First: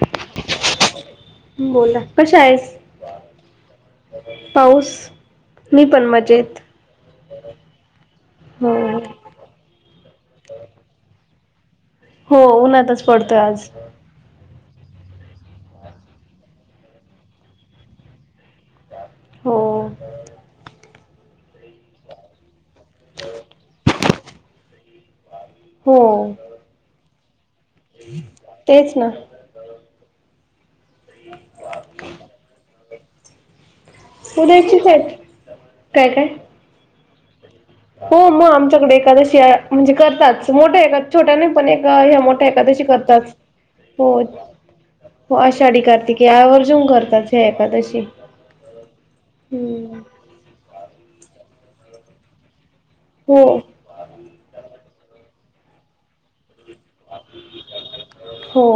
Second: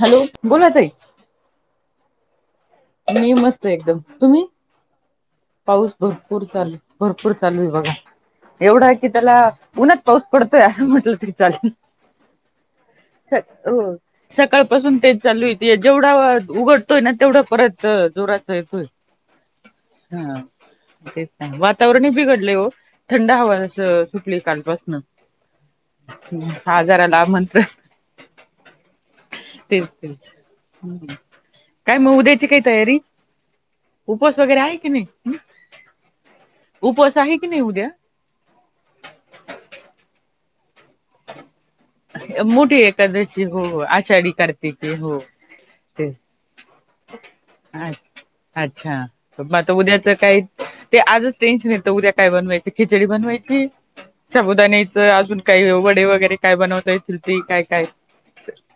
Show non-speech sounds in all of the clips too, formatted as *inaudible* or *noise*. Hello, बोला ताई. बोला, कशा आहेस? मी मस्त एकदम, तुम्हीं? पाऊस मी पाऊस पण भरपूर मजेत चालू, भरपूर चालू आहे बघा हो एवढाये की त्याला उन्हात पाऊस पडतोय असं म्हटलं तरी चालेल. हो उन्हातच पडतोय आज. सकाळ पासून तेच चालुय् जेवढा उघडतोय, ना तेवढा परत जोराचं येतोय. हो हा तेच ना वातावरणही बिघडलंय वो. थंड हवा अस सुटली कालपासनं. हो आजाराला आमंत्रण. तेच ना, तेच, तेच हं काय मग उद्याची काय तयारी. उपवास वगैरे आहे उद्याची की नाही सेट हं, काय काय उपवास आहे की नाही उद्या? हो मग आमच्याकडे एखादशी म्हणजे करतातच मोठ्या एका छोट्या नाही पण एक ह्या मोठ्या मोठी एकादशी करतात हो हो. आषाढी कार्तिकी हो आषाढी ते कार्तिकी आवर्जून करतात ह्या एकादशी. अच्छा, मग आता हम्म उद्याचं काय ते आजच टेन्शन येतं उद्या काय बनवायचं? खिचडी हो बनवायची, साबुदाण्याचं अजून काही वडे वगैरे. काय बनवता येतं ते काय -काय हो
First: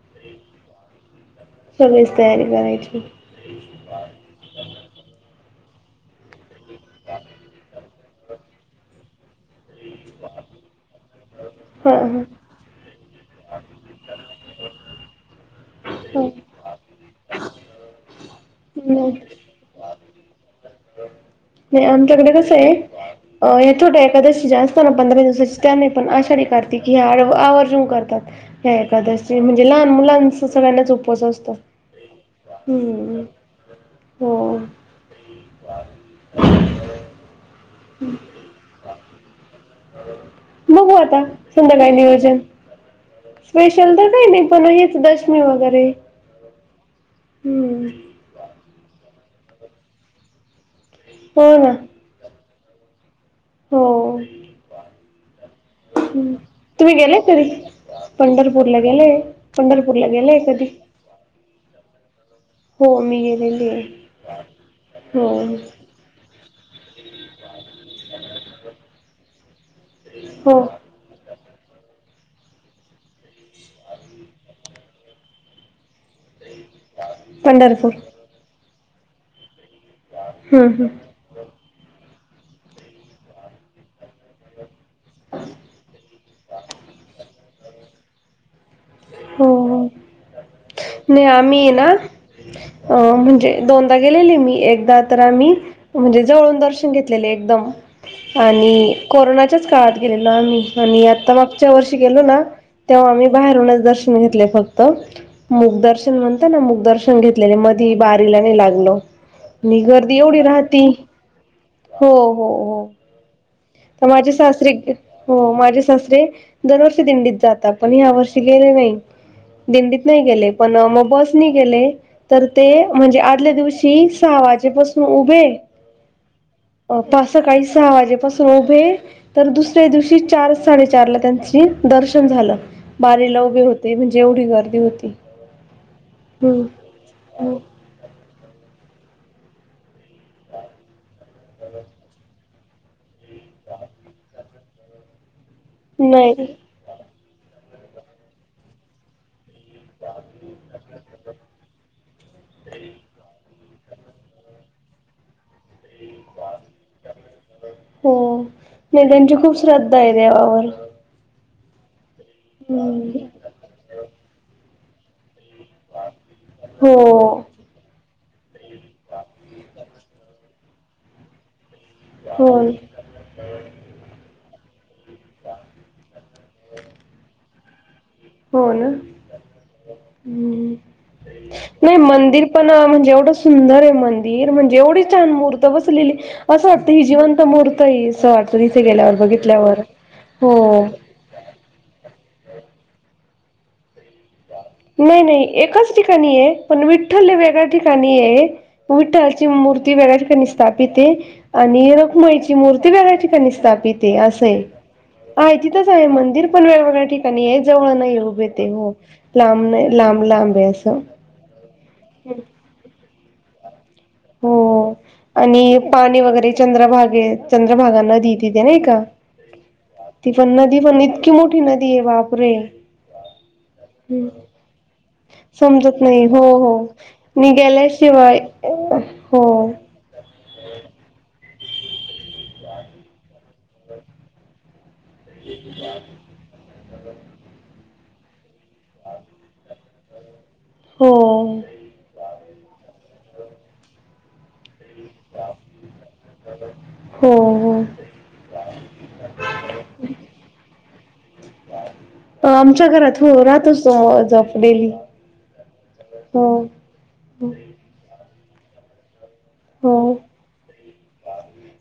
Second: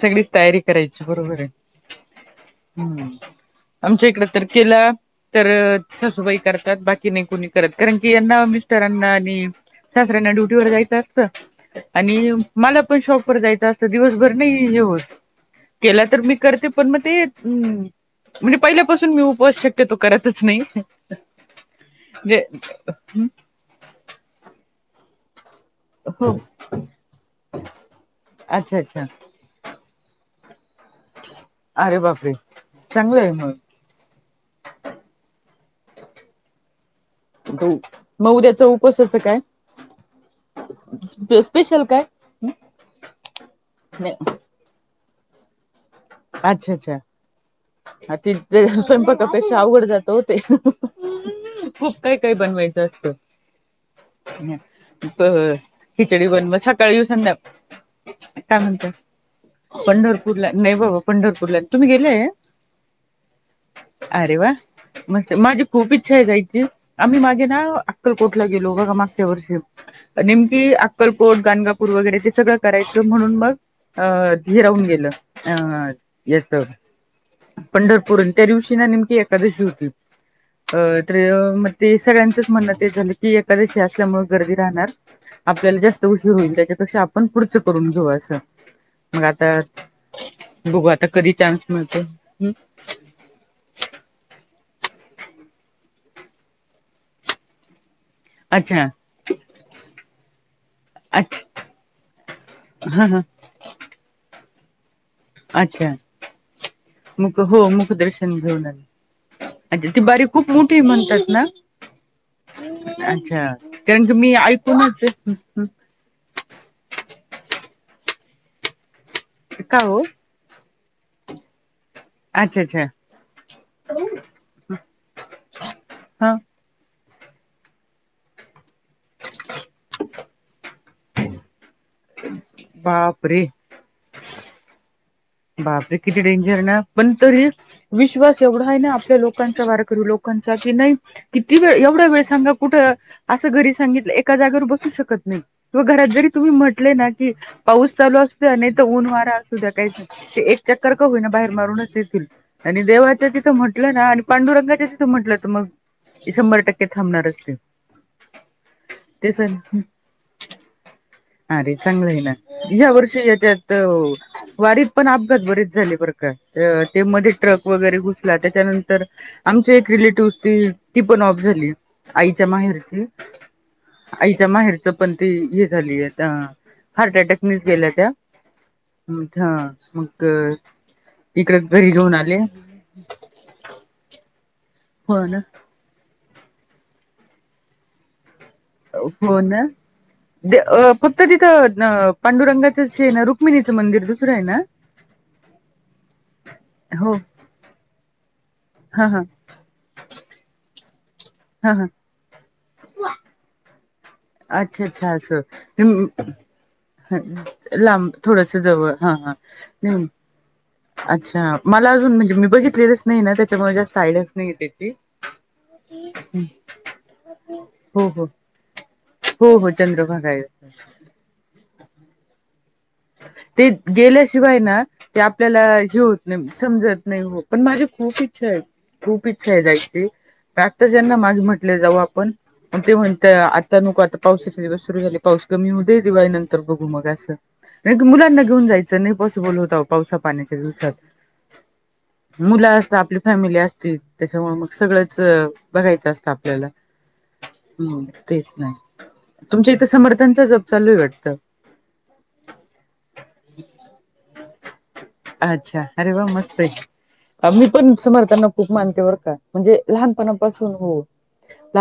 सगळीच तयारी करायची बरोबर आहे. सगळीच तयारी करायची. हम्म आमच्या इकडे तर केला तर सासूबाई करता, त बाकी नाही कोणी करत कारण की यांना आम् मिस्टरांना आणि सासऱ्यांना ड्युटीवर जायचं असतं हा आणि मला पण शॉपवर जायचं असतं दिवसभर नाही हे होत. केला तर हा मी करते पण मग ते म्हणजे पहिल्यापासून हा मी उपवास शक्यतो करतच नाही. नाही आमच्याकडे कसं आहे ह्या छोट्या एकादशी जास्त पंधरा दिवसा त्या नाही पण हो आषाढी -कार्तिकी ह्या आवर्जून करतात ह्या अच्छा अच्छा एकादस. नाही म्हणजे लहान मुलांच सगळ्यांनाच उपवास असतो अरे बापरे चांगलं हं... आहे मग हो.. हो म ऊद्याच उपवासाचं काय? बगू आता स्पेशल संध्याकाळी काय नियोजन स्पेशल तर काही नाही. पण हेच दशमी वगैरे अच्छा, हम्म अच्छा तेच स्वयंपाकापेक्षा अवघड जात हो तेच. होय, होय. खुप काय- काय बनवायचं असतं. बरं खिचडी बनवा मग तुम्ही सकाळी व गेले कधी संध्याकाळी. काय पंढरपूरला म्हणताय गेले गेलेय पंढरपूरला, कधी नाही बाबा पंढरपूरला तुम्हीं गेलय? हो मी गेलेली आहे अरे वा! हो म्हणते माझी खूप इच्छा आहे जायची. आम्हीं मागे ना, अक्कलकोटला गेलो बघा मागच्या वर्षी हो नेमकी आकलकोट, गानगापूर वगैरे ते सगळं करायचं म्हणून मग हे राहून गेलं अ याच पंढरपूर आणि त्या दिवशी ना नेमकी एकादशी होती हम्म हम्म अं तरी अ मग ते सगळ्यांच म्हणणं ते झालं की, एकादशी असल्यामुळे गर्दी राहणार आपल्याला जास्त उशीर होईल, त्याच्यापेक्षा आपण पुढचं करून घेऊ असं मग आता, हो हो बघू आता कधी चान्स मिळतोय, हूं. अं म्हणजे दोनदा गेलेले मी, एकदा तर आम्ही म्हणजे, जवळून दर्शन घेतलेलं एकदम आणि अच्छा कोरोनाच्याच काळात गेलेलो आम्ही, आणि आता अच्छा मागच्या वर्षी गेलो ना हा तेव्हा हा आम्ही बाहेरूनच दर्शन घेतले फक्त अच्छा मुग्दर्शन म्हणतं ना, मुखदर्शन मुक घेतलेले, हो मधी मुखदर्शन बारीला नाई घेऊन आले. लागलो. नी अच्छा ती गर्दी बारी एवढी खूप मोठी राहती, म्हणतात ना? हो हो हो अच्छा. कारण तर की मी माझे सासरे, ऐकूनच हो माझे सासरे दरवर्षी दिंडीत जातात, पण ह्या वर्षी गेले नई, का हो? दिंडीत नाई गेले पण मग बसने गेले. तर अच्छा ते अच्छा म्हणजे, आदल्या दिवशी सहा वाजेपासून उभे हा पार सकाळी सहा वाजेपसून उभे तर दुसऱ्या दिवशी चार साडेचारला त्यांची दर्शन झालं बारीला बापरे! उभे होते, म्हणजे एवढी गर्दी हुती. बापरे किती डेंजर ना, पण तरी विश्वास एवढा आहे ना आपल्या लोकांचा वारकरी लोक -कांचा की नई किती वेळ, एवढा वेळ सांगा कुठं असं घरी सांगितलं एका जागेवर बसू शकत नई किंवा घरात जरी नाही तुम्ही म्ह -टले ना की पाऊस चालू असू दया, नईतर ऊन वारा असू द्या काहीच नाही ते एक चक्कर का होईना बाहेर मारूनच येतील. आणि देवाच्या तिथं म्हटलं ना आणि पांडुरंगाच्या तिथं म्हटलं तर मग, शंभर टक्के थांबणारच ते. हो, नाई त्यांची तेच आहे खूप ना श्रद्धा ए देवावर अरे चांगलं ए ना, ह्या वर्षी हम्म त्याच्यात, वारीतपण अपघात बरेच झाले बर का? अं हो ते मध्ये ट्रक वगैरे घुसला. त्याच्यानंतर, आमची एक रिलेटिव्ह हुती, ती पण ऑफ झाली. आईच्या हो माहेरची, आईच्या माहेरचं, पण ती हे झालीये मिस गेल्या त्या हो नं, हा मग हुम्म्म. इकडे घरी नई घेऊन आले मंदिर पण, म्हणजे एवढं सु सुंदर ए मंदिर! म्हणजे एवढी हो छान ना मुर्त बसवलेली, असं वाटतं ही जिवंत मुर्त ए ही. असं वाटतं तिथे गेल्यावर, बघितल्यावर, हो. तर तिथं नं पांडुरंगाचंच हे ना, रुक्मिणीचं मंदिर दुसरं आहे ना नई नई एकाच ठिकाणी ए. पण हो विठ्ठल हे वेगळ्या ठिकाणी ए, हा हा विठ्ठलाची मूर्ती वेळ्या ठिकाणी स्थापित हे, हा हा आणि रखुमईची मूर्ती वेगळ्या ठिकाणी स्थापित ते असं ए. अच्छा अच्छा आहे तिथंच असं आहे मंदिर, पण वेगवेगळ्या ठिकाणी हे, जवळ लांब नाईये उभे थोडस ते, जवळ हो. हा हा लांब नाई, नाही लांब लांब ए असं अच्छा, मला अजून म्हणजे, मी बघितलेलंच नई ए ना त्याच्यामुळे जास्त आयडियाच हो, नाही त्याची आणि पाणी वगैरे, चंद्रभागेत. चंद्रभागा हो हो नदी ए तिथे नई का? हो हो, चंद्रभागा ती आहे. पण नदी पण इतकी मोठी नदी ए, बापरे! ते हम्म. गेल्याशिवाय ना ते आपल्याला हे समजत होत नाही हो नाई, हो समजत नाई. हो मी पण माझी खूप गेल्याशिवाय इच्छा आहे, खूप हो इच्छा आहे जायची मी आताच यांना मागे म्हंणले जाऊ आपण, ते म्हणले आता नको, पावसाचे दिवस सुरू झाले पाऊस कमी हो दे दिवाळी नंतर बघू मग असं. नाही मुलांना घेऊन जायचं नाही पॉसिबल होता पावसा पाण्याच्या दिवसात.? हो मुलं असतात आपली फॅमिली असतील त्याच्यामुळे मग सगळं. बघायचं? हो हो हम् तेच नाही तुमच्या इथं समर्थांचा जब चालू आहे वाटतं. आमच्या घरात हो राहत असतो जप डेली अच्छा अरे वा हो मस्त आहे मी पण समर त्यांना खूप मानतेवर का म्हणजे हो लहानपणापासून हो.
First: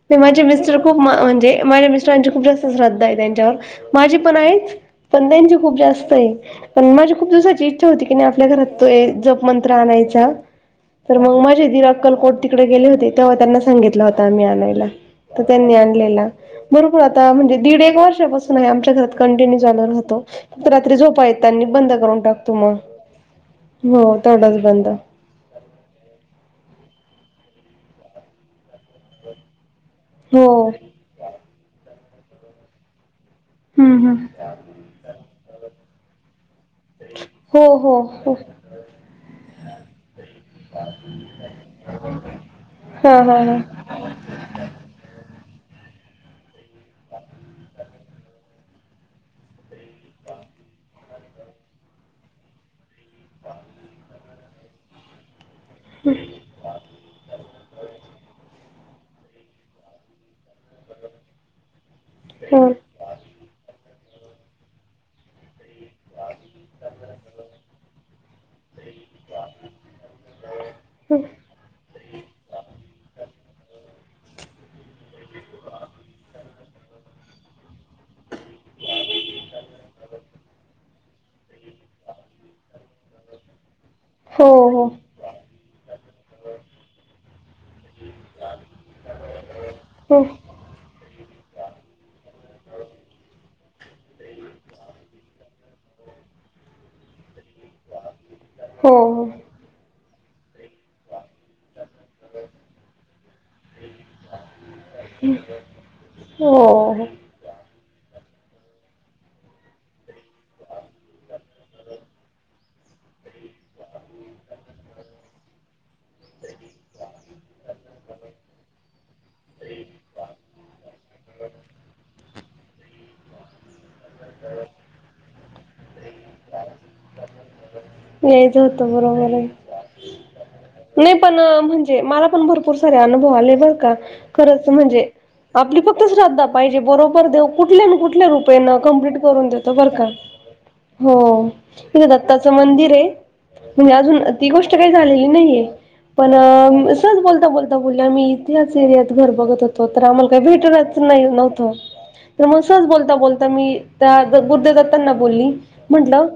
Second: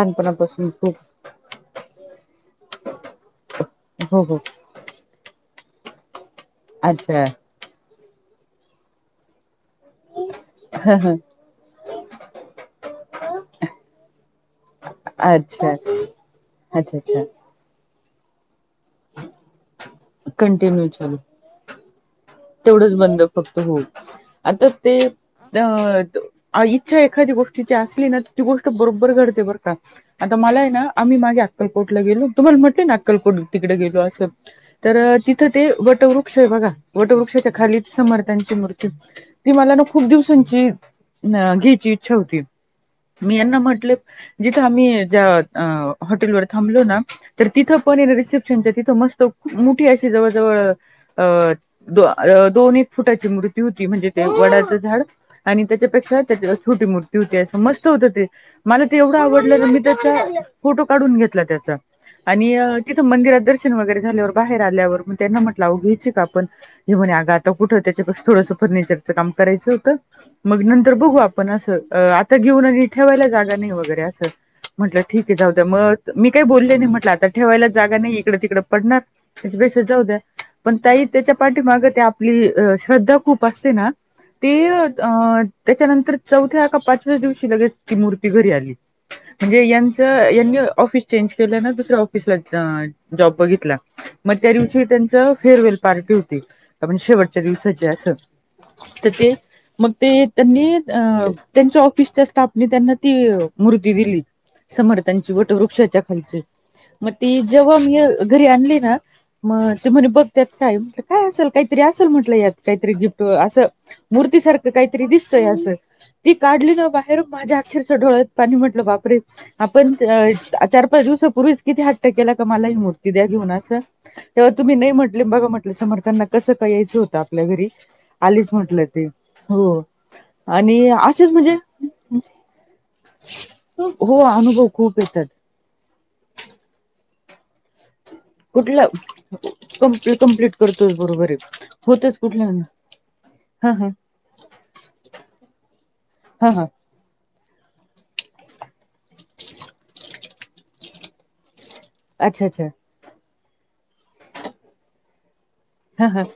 ते माझे मिस्टर खूप म्हणजे माझ्या मिस्टरांची खूप जास्त श्रद्धा आहे त्यांच्यावर, माझे हो पण हो आहेत.? पण त्यांची खूप जास्त आहे. पण माझी अच्छा खूप दिवसाची इच्छा होती की आपल्या घरात तो मंत्र आणायचा तर मग माझे दि अकलकोट तिकडे गेले होते तेव्हा त्यांना सांगितला होता आम्ही आणायला तर अच्छा अच्छा त्यांनी आणलेला भरोपूर अच्छा आता म्हणजे दीड एक वर्षापासून. आमच्या घरात कंटिन्यू चालू राहतो कंटिन्यू रात्री चालू झोपा येत बंद करून टाकत. तेवढंच बंद करतो हो आता बंद ते. अ इच्छा एखादी्या गोष्टीची असली ना ती गोष्ट बरोबर घडते बरं का आता हो मला आहे ना आम्ही मागे अक्कलकोटला गेलो तुम्हाला म्हटलं ना अक्कलकोट तिकडे गेलो हम्म हम्म असं. तर तिथं ते वटवृक्ष आहे बघा वटवृक्षाच्या हो खाली हो हो समर्थांची मूर्ती ती मला ना खूप दिवसांची आ घ्यायची इच्छा होती.? हा मी हा हा यांना म्हटले जिथं आम्ही ज्या हॉटेलवर थांबलो ना तर तिथं पण रिसेप्शनच्या तिथं मस्त मोठी अशी जवळजवळ अ दोन एक फुटाची मूर्ती होती म्हणजे ते वडाचं झाड आणि त्याच्यापेक्षा त्याच्या छोटी मर्ती होती असं मस्त होत ते. मला ते एवढं आवडलं तर मी त्याचा फोटो काढून घेतला त्याचा आणि हो तिथं मंदिरात दर्शन वगैरे झाल्यावर बाहेर आल्यावर मग त्यांना म्हटलं घ्यायचे का ण ते म्हणे अग आता कुठ ते थोडस फर्निचरच काम करायचं होतं मग नंतर बघू आपण असं. आता घेऊन आग ठेवायला जागा नाही वगैरे असं. म्हटलं ठीक आहे जाऊ द्या मग मी काही बोलले नाही म्हटलं आता ठेवायला जागा नाही इकडं तिकडं पडणार. बेस जाऊद्या पण तही त्याच्या पाठीमाग ते आपली श्रद्धा खूप असते ना हो ते हो त्याच्यानंतर चौथ्या का पाचव्या दिवशी लगेच ती मुर्ती घरी आली म्हणजे हो यांचं यांनी ऑफिस चेंज केले ना ऑफिस जॉब बघितला मग त्या दिवशी त्यांच फेअरवेल पार्टी होतीण शेवच्या दिवसाचे अस हो तर ते मग ते त्यांनी त्यांच्या ऑफिसच्या स्थापने त्यांना ती मुूर्ती दिली. समर्थांची वटवृक्षाच्या खालचे हो म ती जेव्हा मी घरी आणली ना मग ते म्हणे बघ त्यात काय म्हट काय असेल काहीतरी असेल म्हटलं यात काहीतरी गिफ्ट असं. मूर्तीसारखं काहीतरी दिसतय असं.? ती काढली ना बाहेर माझ्या अक्षरचं डोळ्यात पाणी म्हटलं बापरे, आपण चार पाच दिवसापूर्वीच किती हट्ट केला कामाला ही मूर्ती द्या घेऊन असं. तेव्हा तुम्ही नाही म्हटले बघा म्हटलं समर्थांना कसं काय यायचं होतं आपल्या घरी आलीच यायचं म्हटलं होतं ते बरोबर आहे. हो.? आणि नाही असेच पण म्हणजे मला पण भरपूर सारे अनुभव आले बर का हो अनुभव खरंच खूप म्हणजे.? येतात आपली फक्त श्रद्धा पाहिजे, बरोबर? देव कुठल्या न कुठल्या रूपात... कुठला कम्प्लीट करून देतो बर का? कंप् कंप्लीट करतोच हो, बरोबर आहे इथं होतच कुठल्या दत्ताचं मंदिर आहे. हा हा म्हणजे अजून ती गोष्ट काही झालेली नाहीये पण... हा हा सहज बोलता बोलता बोलले, आम्ही त्याच एरियात घर बघत होतो, तर आम्हाला काही भेटणारच नाही नव्हतं. तर अच्छा मग, अच्छा सहज बोलता बोलता, मी त्या गुरुदेव दत्तांना बोलली, हा हा म्हटलं...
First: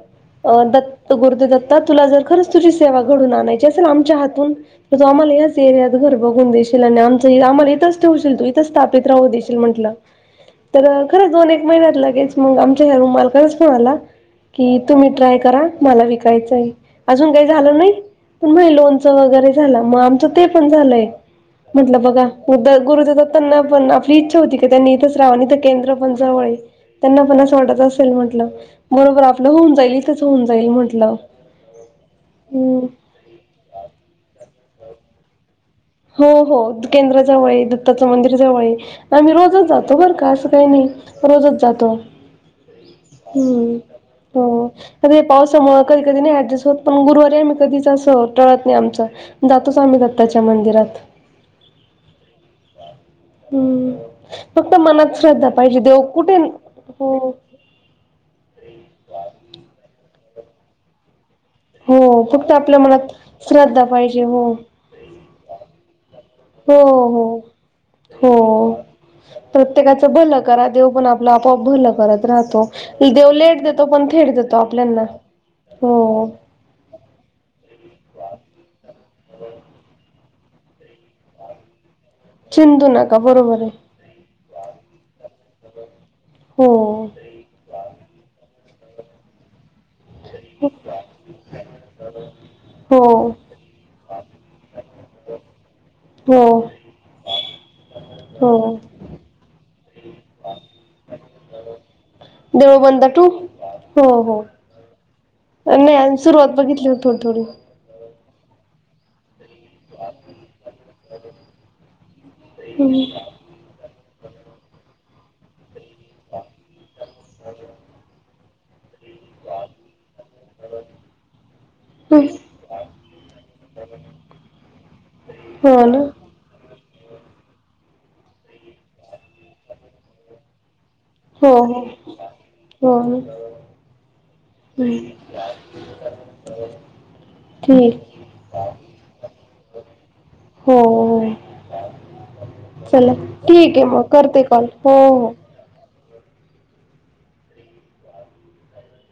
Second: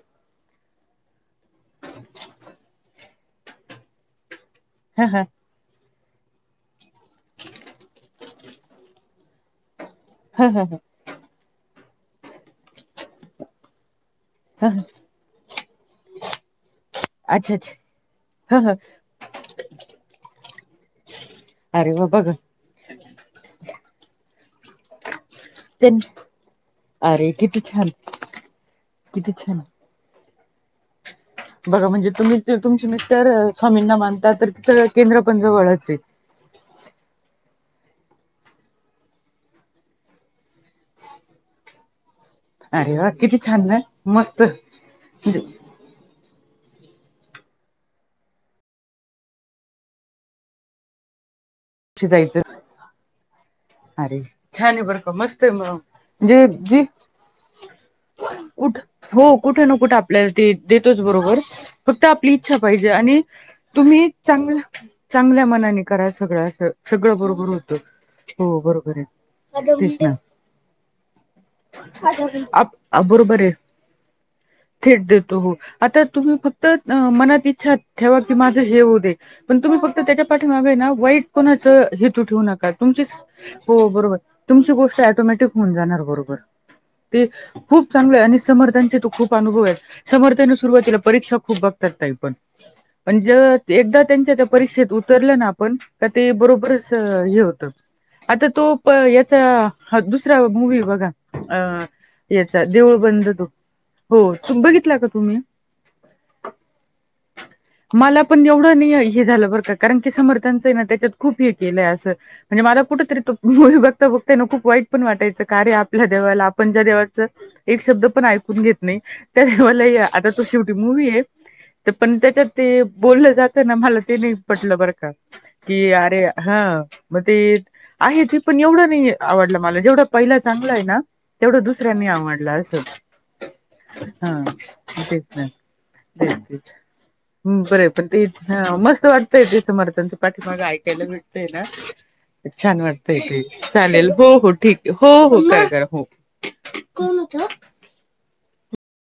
अ, दत्त गुरुदेव दत्ता, तुला जर खरंच तुझी सेवा घडून आणायची असेल आमच्या हातून... तू जर हा हा आम्हाला याच एरियात घर बघून देशील, आणि आमचं आम्हाला इथंच ठेवशील, तू इथंच स्थापित... राहू देशील, म्हटलं हा हा हा तर... खरं, दोन एक महिन्यात लगेच मग आमच्या रूम मालकाचाच फोन आला. कि हा तुम्ही ट्राय करा मला विकायचं अजून काही अच्छा अच्छा झालं नाही पण हा मग हा लोनच वगैरे झाला मग आमचं ते पण झालंय अरे म्हटलं वा बघा गुरुदेव दत्तांना पण आपली इच्छा होती की, त्यांनी इथंच राहावं. केंद्र त्यांनी पण जवळ आहे. त्यांना अरे पण आसं किती वाटत छान असेलं म्हटलं बरोबर किती आपलं छान होऊन जाईल. होऊन जाईल म्हटलं. बघा म्हणजे तुम्हीचं हम्म तुमचे मिस्टर स्वामींना मानतात तर तिथं केंद्र पण जवळचे हो-हो केंद्र जवळ आहे. दत्ताचं मंदिर जवळ आहे. आम्ही रोजचं जातो बरं का असं काही नाही रोजचं जातो. अरे वा किती छान हं ना मस्त हो आता हे पाऊसामुळं कधी- कधी नाही ऍडजस्ट होत पण, गुरुवारी आम्ही कधीच असं टळत नाही. आमचं जातोचं आम्ही दत्ताच्या मंदिरात. शीजायचं हम्म अरे छानं फक्त आहे. बरं का मनात मस्तं श्रद्धा आहे. मं पाहिजे देव कुठे म्हणजे जी हो कुठं हो कुठे, ना कुठे आपल्याला ते देतोच बरोबर हो फक्त आपली इच्छा आपल्या पाहिजे, मनात आणि श्रद्धा तुम्ही पाहिजे हो चांगलं चांगल्या मनाने करा. सगळं असं हो सगळं हो बरोबर होतं. हो बरोबर आहे. तेच प्रत्येकाचं भलं करा. देव पण आपलं आपोआप भलं करत ना राहतो. देव बरोबर आहे लेट देतो पण थेट देतो. आपल्याना थेट देतो हो आता हो तुम्ही फक्त तर मनात इच्छा ठेवा की, माझं हे होऊदे पण तुम्ही, फक्त त्याच्या पाठीमागे ना वाईट कोणाचं हेतू ठेवू नका. चिंतू तुमची बरोबर आहे हो. बरोबर तुमची गोष्ट ॲटोमॅटिक होऊन जाणार बरोबर हो ते खूप चांगलं आहे. आणि समर्थांचे तू खूप अनुभव आहे. समर्थने सुरुवातीला परीक्षा खूप बघतात. ताई पण हो म्हणजे एकदा त्यांच्या त्या परीक्षेत उतरलं ना आपण का ते हो बरोबरचं हे होतं. आता हो तो प याचा दुसरा मूव्ही बघा. अ याचं देऊळ बंद तो हो-हो हो बघितला का तुम्ही नाही. आणि सुरुवात बघितली थोडी-थोडी मला पण एवढं नाही, हे झालं बरं का कारण, की समर्थांचं आहे. ना त्याच्यात खूप हे केलं. म्हणजे, मला हम्म. कुठं *unintelligible* खूप वाईट पण वाटायचं. कारे आप आपल्या देवाला आपण, ज्या देवाचं एक शब्द पण ऐकून घेत नाही. त्या मला आता तो शेवटी मूव्ही आहे. पण हम्म. त्याच्यात ते बोललं जातं ना मला ते नाही पट पटतं बरं का, हो की ना आरे हां मग ते आहे ते पण एवढं नाही आवडलं मला जेवढा पहिला चांगला आहे ना. हो तेवढं हो दुसरा नाही आवडला हो ना असं हा हम्म. तेच ना तेच तेच बरं आहे ठीक पण ते. हा मस्त वाटतय ते. समर्थांच पाठीमाग हो ऐकायला भेटतेय हो ना. छान चला वाटतय ते. ठीक आहे मग चालेल हो करते हो कॉल ठीक हो, हो करा करा फोन. कोन होत. *unintelligible*